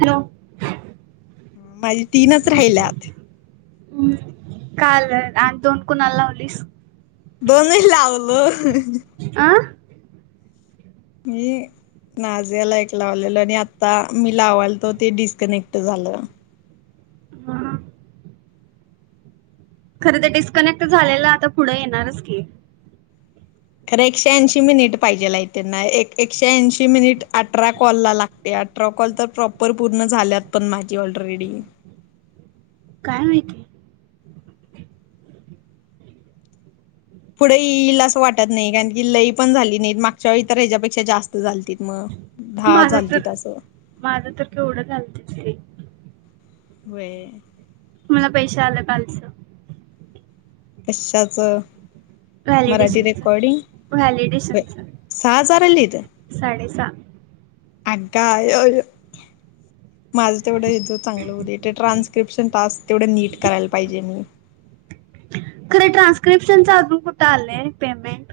Hello. माझी तीनच राहिल्यात. हम्म, काल आणि दोन कुणा लावलीस? दोन नाही लावलो. आ. ये नाझ्या हेला एक लावलेलं. आणि आता मी लावालतो ते डिस्कनेक्ट झालं. हा. खरं तर डिस्कनेक्ट झालेलं आता पुढे येणारच की? खरे एकशे ऐंशी मिनिट पाहिजे लाय त्यांना, एक एकशे ऐंशी मिनिट अठरा कॉल लाग ते आठरा कॉल तर प्रॉपर पूर्ण झाल्यात पण माझी ऑलरेडी. काय माहिती. पुढे येईल असं वाटत नाही. कारण की लई पण झाली नाहीत मागच्या वेळी तर ह्याच्यापेक्षा जास्त झालतीत मग. दहा माझं तर, चालतीत असं माझं तर केवढं झालंत की बाई. व्हय. मला पैसे आलं कालचं. कशाच? मराठी व्हॅलिडेशनचं रेकॉडिग, व्हॅलिडेशनचं सहा हजार आलीत. साडेसहा. अग आया-आया, माझ तेवढं हेज चांगलं होऊदे, ते ट्रान्स ट्रान्सक्रिप्शन टास्क तेवढं नीट करायला पाहिजे मी. खरं ट्रान्स्क्रिप्शन अजून कुठे आलंय पेमेंट.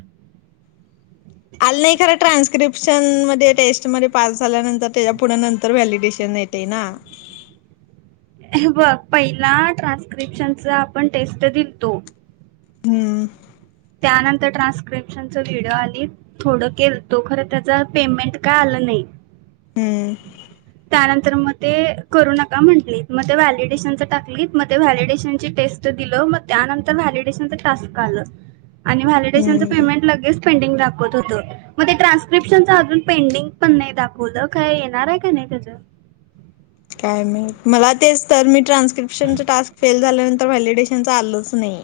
आलं नाही खरं, ट्रान्स्क्रिप्शन मध्ये टेस्ट मध्ये पास झाल्यानंतर त्याच्या पुढे नंतर व्हॅलिडेशन येत तेना. हे बघ, पहिला ट्रान्स्क्रिप्शनचा आपण टेस्ट दिलतो. हम्म. त्यानंतर ट्रान्स्क्रिप्शन च व्हिडिओ आलीत थोडं केलतो, खर त्याच पेमेंट काय आलं नाही. हम्म. त्यानंतर मग ते करू नका म्हटलीत, मग ते व्हॅलिडेशनच टाकलीत, मग ते व्हॅलिडेशनची टेस्ट दिलो, मग त्यानंतर व्हॅलिडेशनच टास्क आलं. आणि व्हॅलिडेशनचं हम्म. पेमेंट लगेच पेंडिंग दाखत होतं. मग ते ट्रान्स्क्रिप्शनच अजून पेंडिंग पण नाही दाखवलं, काय येणार आहे का नाही त्याचं? काय माहित, मला तेच तर, मी ट्रान्स्क्रिप्शनच टास्क फेल झाल्यानंतर तर व्हॅलिडेशनच आलंच नाही.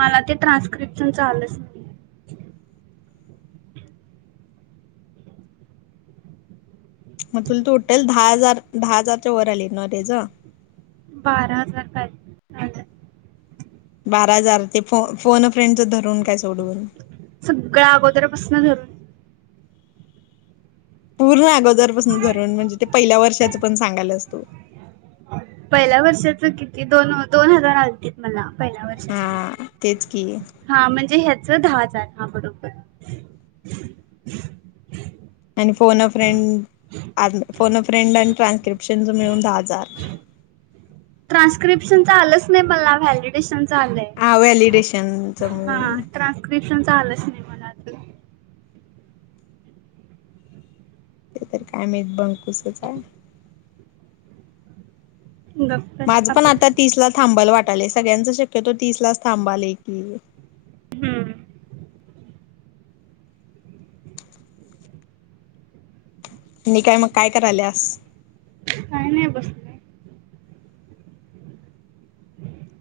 मला ते ट्रान्स्क्रिप्शन चा आलंच. मग तुला टोटल, दहा हजार, दहा हजारच्या वर आलेत ना तेज? बारा हजार काय. आलं बारा हजार, ते फो-फोन फ्रेंडच धरून काय सोडून. सगळं अगोदर पासून धरून. पूर्ण अगोदरपासून धरून, म्हणजे ते पहिल्या वर्षाच पण सांगायल्यास तू. पहिल्या वर्षाच किती, दोन-दोन हजार आलतीत मला, पहिल्या वर्ष. हा तेच की. अशाच हा! म्हणजे ह्याच दहा हजार, हा! बरोबर. आणि फोनफ्रेंड, आ फोनफ्रेंड आणि ट्रान्स्क्रिप्शन मिळून दहा हजार. ट्रान्स्क्रिप्शनच आलंच नाही मला, व्हॅलिडेशनच आलंय. हा व्हॅलिडेशन च म ट्रान्स्क्रिप्शनच आलच नाही म ते तर काय माहित बंकूसच हाय. गप्प बस माझं पण आपस आता तीस ला थांबाल वाटालंय, सगळ्यांच शक्यतो तीस लाच थांबालय की. हम्म! आणि काय मग काय कराल्यास? काय नाय बसले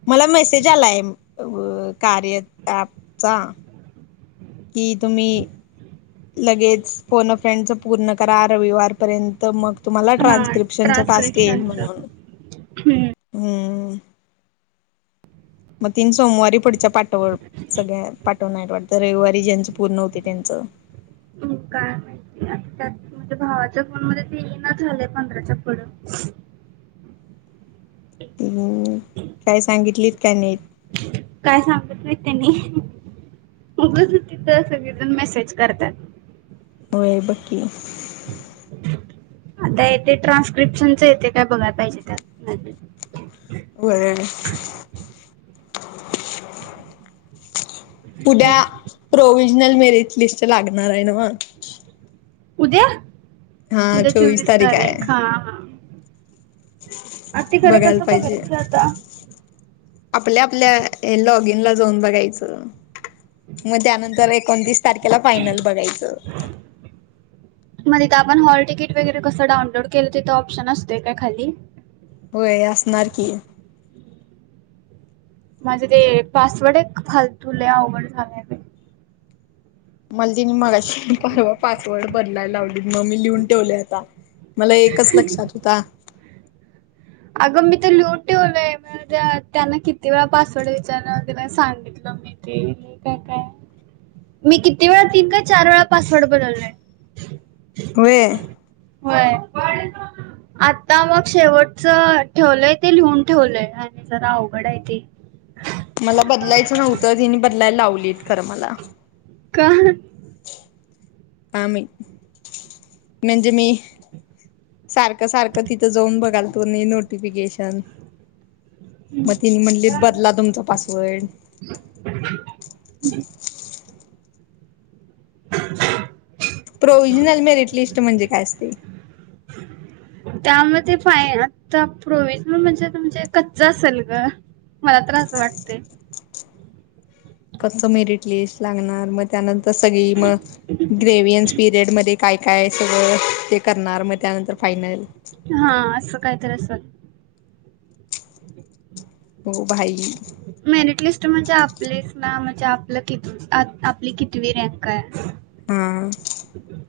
मला मेसेज आलाय अ कार्य ऍपचा की तुम्ही लगेच फोन फ्रेंडच पूर्ण करा रविवारपर्यंत मग तुम्हाला हा ट्रान्स्क्रिप्शनचा टास्क येईल ट्रान्स्क्रिप्शनचं म्हणून. हम्म, हम्म! मग तीन सोमवारी पुढच्या पाठवल सगळ्या पाठवणाइत वाटतं, रविवारी ज्यांची पूर्ण होती त्यांचं. काय माहिती? आता त्यात माझ्या भावाच्या फोन मध्ये ते इना झालय पंधराच्या पुढ. हम्म! काय सांगितलीत काय नाहीत? काय सांगत नाही त्यांनी. उगचच तिथ सगळेजण मेसेज करतात. होय बग की! आता येते ट्रान्स्क्रिप्शनच येतय काय बघाय पाहिजे त्यात बगुया की. उद्या काय प्रोव्हिजनल मेरिट लिस्ट लागणार हाय नव्ह? उद्या? उद्या चोवीस तारीख हा! हा! आता ते खरं बघायला कसं पाहिजे. बघायचं आता आपल्या आपल्या लॉग इन ला जाऊन बघायचं. मग त्यानंतर एकोणतीस तारखेला फायनल बघायचं. मग तिथ आपण हॉल तिकीट वगैरे कसं डाउनलोड केलं तिथ ऑप्शन असतोय काय खाली? व्हय असणार की. माझे ते पासवर्ड एक फालतु लय अवघड झालाय बा मला त्यानी मगाशी परवा पासवर्ड बदलाय लाव मग मी लिहून ठेवलय आता. मला एकच लक्षात हुता. अगं मी तर लिहुन ठेवलय [unintelligible] त्यांना किती वेळा पासवर्ड विचारला, [unintelligible] सांगितलं मी ते काय काय मी किती वेळा तीन का चार वेळा पासवर्ड बदलाय. व्हय? व्हय. आता मग शेवट च ठेवलंय ते लिहून ठेवलंय आणि जरा अवघड हाय ते. मला बदलायचं नव्हतं तेनी बदलाय लावलीत खरं मला. का? काय माहित. म्हणजे मी सारखं सारखं तिथं जाऊन बघालतो नी नोटिफिकेशन मग तेनी म्हणलेत बदला तुमचा पासवर्ड. प्रोव्हिजनल मेरिट लिस्ट म्हणजे काय असतय? त्यामध्ये फय आता प्रोविजनल म्हणजे तुमचं कच्च असेल ग मला तर अस वाटतय कच्च मेरिट लिस्ट लागणार मग त्यानंतर सगळी मग ग्रेवियन्स पीरियड मध्ये काय काय सगळं ते करणार मग त्यानंतर फायनल हा असं काहीतरी असल ओ भाई मेरिट लिस्ट म्हणजे आपलीच ना म्हणजे आपलं क आपली कितवी रँक आहे. हा.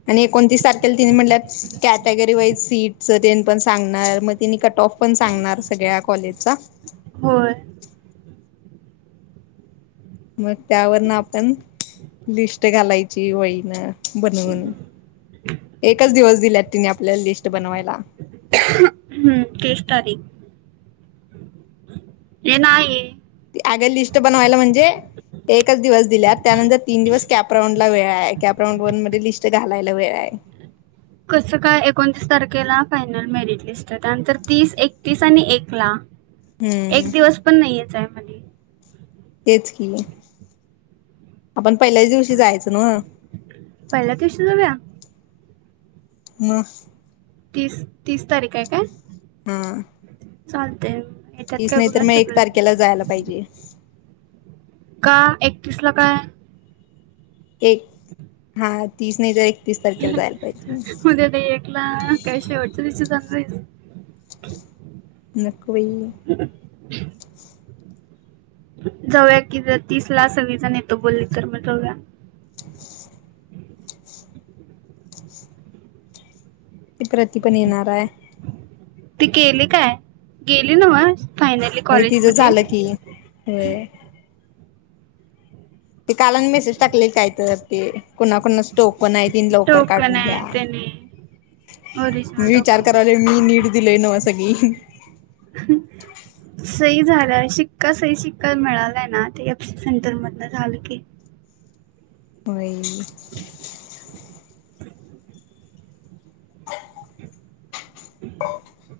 आणि एकोणतीस तारखेला तिने म्हटलं कॅटेगरी वाईज सीटच ते पण सांगणार मग तिने कट ऑफ पण सांगणार सगळ्या कॉलेजचा. होय. मग त्यावरन आपण लिस्ट घालायची वईनं बनवून. एकच दिवस दिल्यात तिने आपल्या लिस्ट बनवायला. हम्म तीस तारीख हे नाही. अग लिस्ट बनवायला म्हणजे एकच दिवस दिल्या त्यानंतर तीन दिवस कॅपराऊंड ला वेळ आहे कॅपराऊंड वन मध्ये लिस्ट घालायला वेळ आहे कस काय एकोणतीस तारखेला फायनल मेरिट लिस्ट आहे त्यानंतर तीस एकतीस आणि एक ला हम्म एक दिवस पण नाही याच्यामध्ये तेच कि आपण पहिल्याच दिवशी जायचं म पहिला [unintelligible] जाव्या मग तीस तीस तारीख आहे काय? हा. चालते याच्यात तीस काय नाही तर बघा मग एक सगळे तारखेला जायला पाहिजे. का एकतीस ला काय? एक हा तीस नाही तर एक उद्या नाही एकला काय शेवटचं दिवशी जातोय नको बाई ह जाऊया कि जर तीस ला सगळीजण येतो बोलली तर मग जाऊया एक रति पण येणार आहे. ते गेले काय गेली नव्हं फायनली होय कॉलेज तिचं मध्ये झालं की होय. ते कालाने मेसेज टाकलय काय तर ते कुणाकुणाच स्टोपण आहे त्यांनी लवकर टोकन काढून आहे घ्या त्याने ओरिजिनल विचार कराला डॉक्युमेंट मी नीट दिलेय ना व सगी ह सही झालंय शिक्का सही शिक्का मिळालाय ना ते एप सी सेंटर मध झालं की होय ह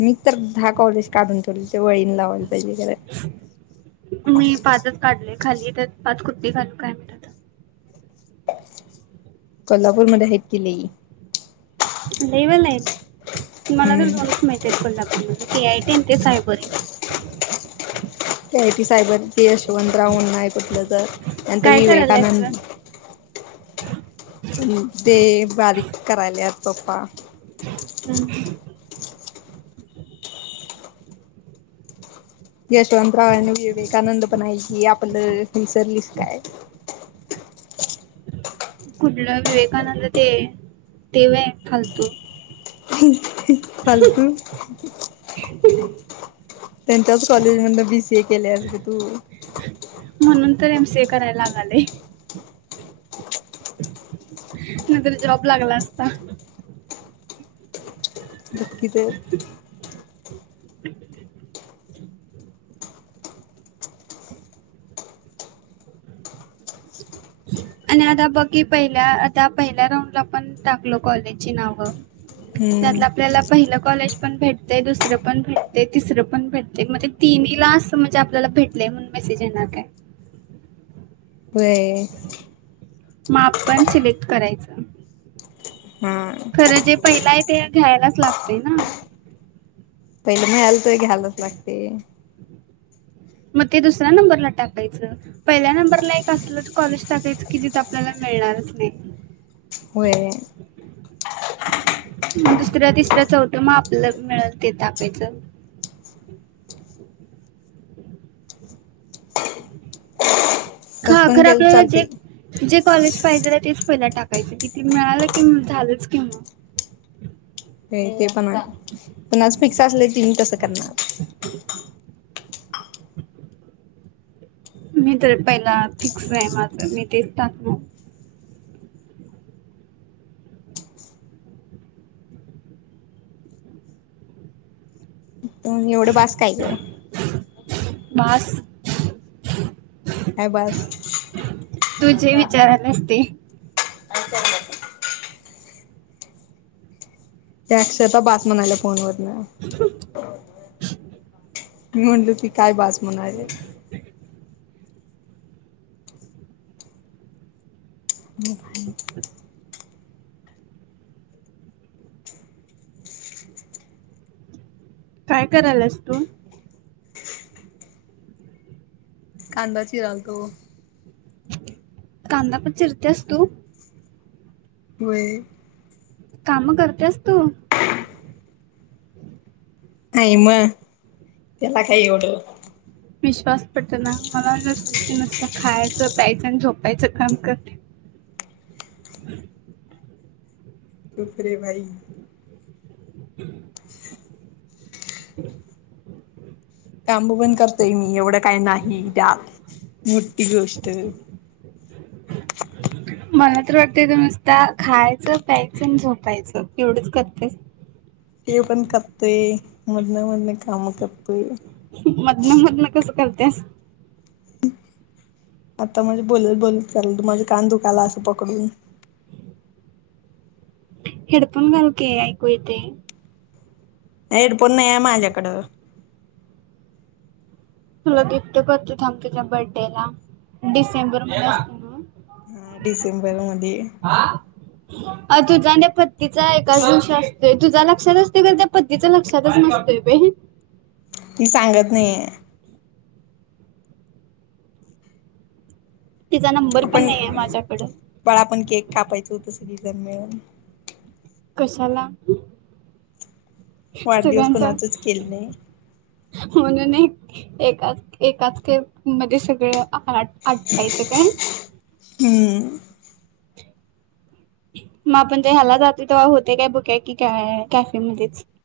मी तर दहा कॉलेज काढून ठेवले वळीन लावायला पाहिजे [unintelligible] मी पाचच काढले खाली त्यात पाच कुठले घालू काय माहित कोल्हापूरमध्ये आहेत कि लई. [unintelligible] मला तर हम्म दोन माहिती आहेत कोल्हापूर मध्ये. के आय टी ते सायबर ते के आय टी सायबर. ते शवंतराव म्हना आहे कुठलं तर, नंतर काय करायलास ग विवेकानंद [inaudible] ते बारीक करायलात पप्पा. हम् हम्म. यशवंतराव आनी विवेकानंद पण हाय की, आपलं ही सर्विस काय? कुठलं विवेकानंद ते, ते व्हयं फालतू. [unintelligible] फालतू. [inaudible] त्यांच्याच कॉलेज मध्ये बी सी ए केलेस गं तू. म्हणून तर एम सी ए कराये लागाले. [inaudible] [inaudible] नंतर जॉब लागला असता. बघ की गं. [inaudible] आणि आता बघ की पहिल्या, आता पहिल्या राऊंड ला पण टाकलो कॉलेजची नावं. हम्म त्यातलं आपल्याला पहिलं कॉलेज पण भेटते, दुसरं पण भेटते, तिसरं पण भेटते. मग तिनहीला असं म्हणजे आपल्याला भेटलयं म्हणून. मेसेज येणार काय? व्हयं. मग आपण सिलेक्ट करायचं. हा. खरं जे पहिला आहे, ते घ्यायलाच लागतंय ना. पहिले नाही आलं, तरी घ्यायलाच लागते. मग ते दुसऱ्या नंबरला टाकायचं. पहिल्या नंबरला एक असलंच कॉलेज टाकायचं की, जिथे आपल्याला मिळणारच नाही. व्हयं व्हयं. मग दुसरं, तिसरं, चौथ मग आपल्यालाच मिळेल ते टाकायचं. हा तस पण खरं केलं आपल्याला जे चालतय जे कॉलेज पाहिजे तेच पहिला टाकायचं. कि ते मिळालं कि झालंच कि मग व्हयं ते पण आहे. पण आज फिक्स असले तीन कसं करणार. [inaudible] मी तर पहिला फिक्स आहे माझं. मी तेच टाकणार. मग एवढं बास काय ग? [inaudible] बास [inaudible] काय बास तुझे विचार नसते कि [unintelligible] त्या अक्षरशः बास म्हणाल्या फोनवरन. [inaudible] मी म्हणलो की काय बास म्हणायलेत? मोबाईल काय करायलास तू? कांदा चिरालतो. [inaudible] कांदा पण चिरतेस तू? व्हयं. काम करतेस तू? नाही मग, त्याला काय एवढं? विश्वास पटंना ना मला. वाटतं सृष्टी नुसत खायचं, पा्यायजं, आणि झोपायचं काम करते. [unintelligible] चुप रे भाई. [unintelligible] [unintelligible] कांबू बण करतोय. मी एवढं काय नाही त्यात मोठी गोष्ट. मला तर वाटतंय नुसता खायचं, प्यायचं आणि झोपायचं एवढंच करतेस. ते पण करतोय मदन, मदन काम करतोय. मधन मधन कसं करतेस? आता म्हणजे बोलत, बोलत चाल तू माझे कान दुखाला असं पकडून. हेडफोन घाल कि ऐकू येतय. हेडफोन नया माझ्याकडं. तुला गिफ्ट करते थांब तुझ्या बर्थडे ला डिसेंबर मध्ये असत ना? हा डिसेंबर मध्ये हे. अ तुझा ना पत्तीचा एकाच दिवशी असतोय. ते तुझ्या लक्षात असते का त्या पत्तीच लक्षातच नसतंय बई. ती सांगत नहिये. तिचा नंबर पण आपण नाही आहे माझ्याकड. बाळा आपण केक कापायचं होतं सगी जण मिळून. कशाला? वाढदिवस सगळ्यांच कोणाचच केलं नाही म्हणून एक एक एकाच मध्ये सगळं. आपण आठ पायचं काय? हम्म! मग आपण जे ह्याला जातो तेव्हा होते काय बुक की काय कॅफे मध्येच.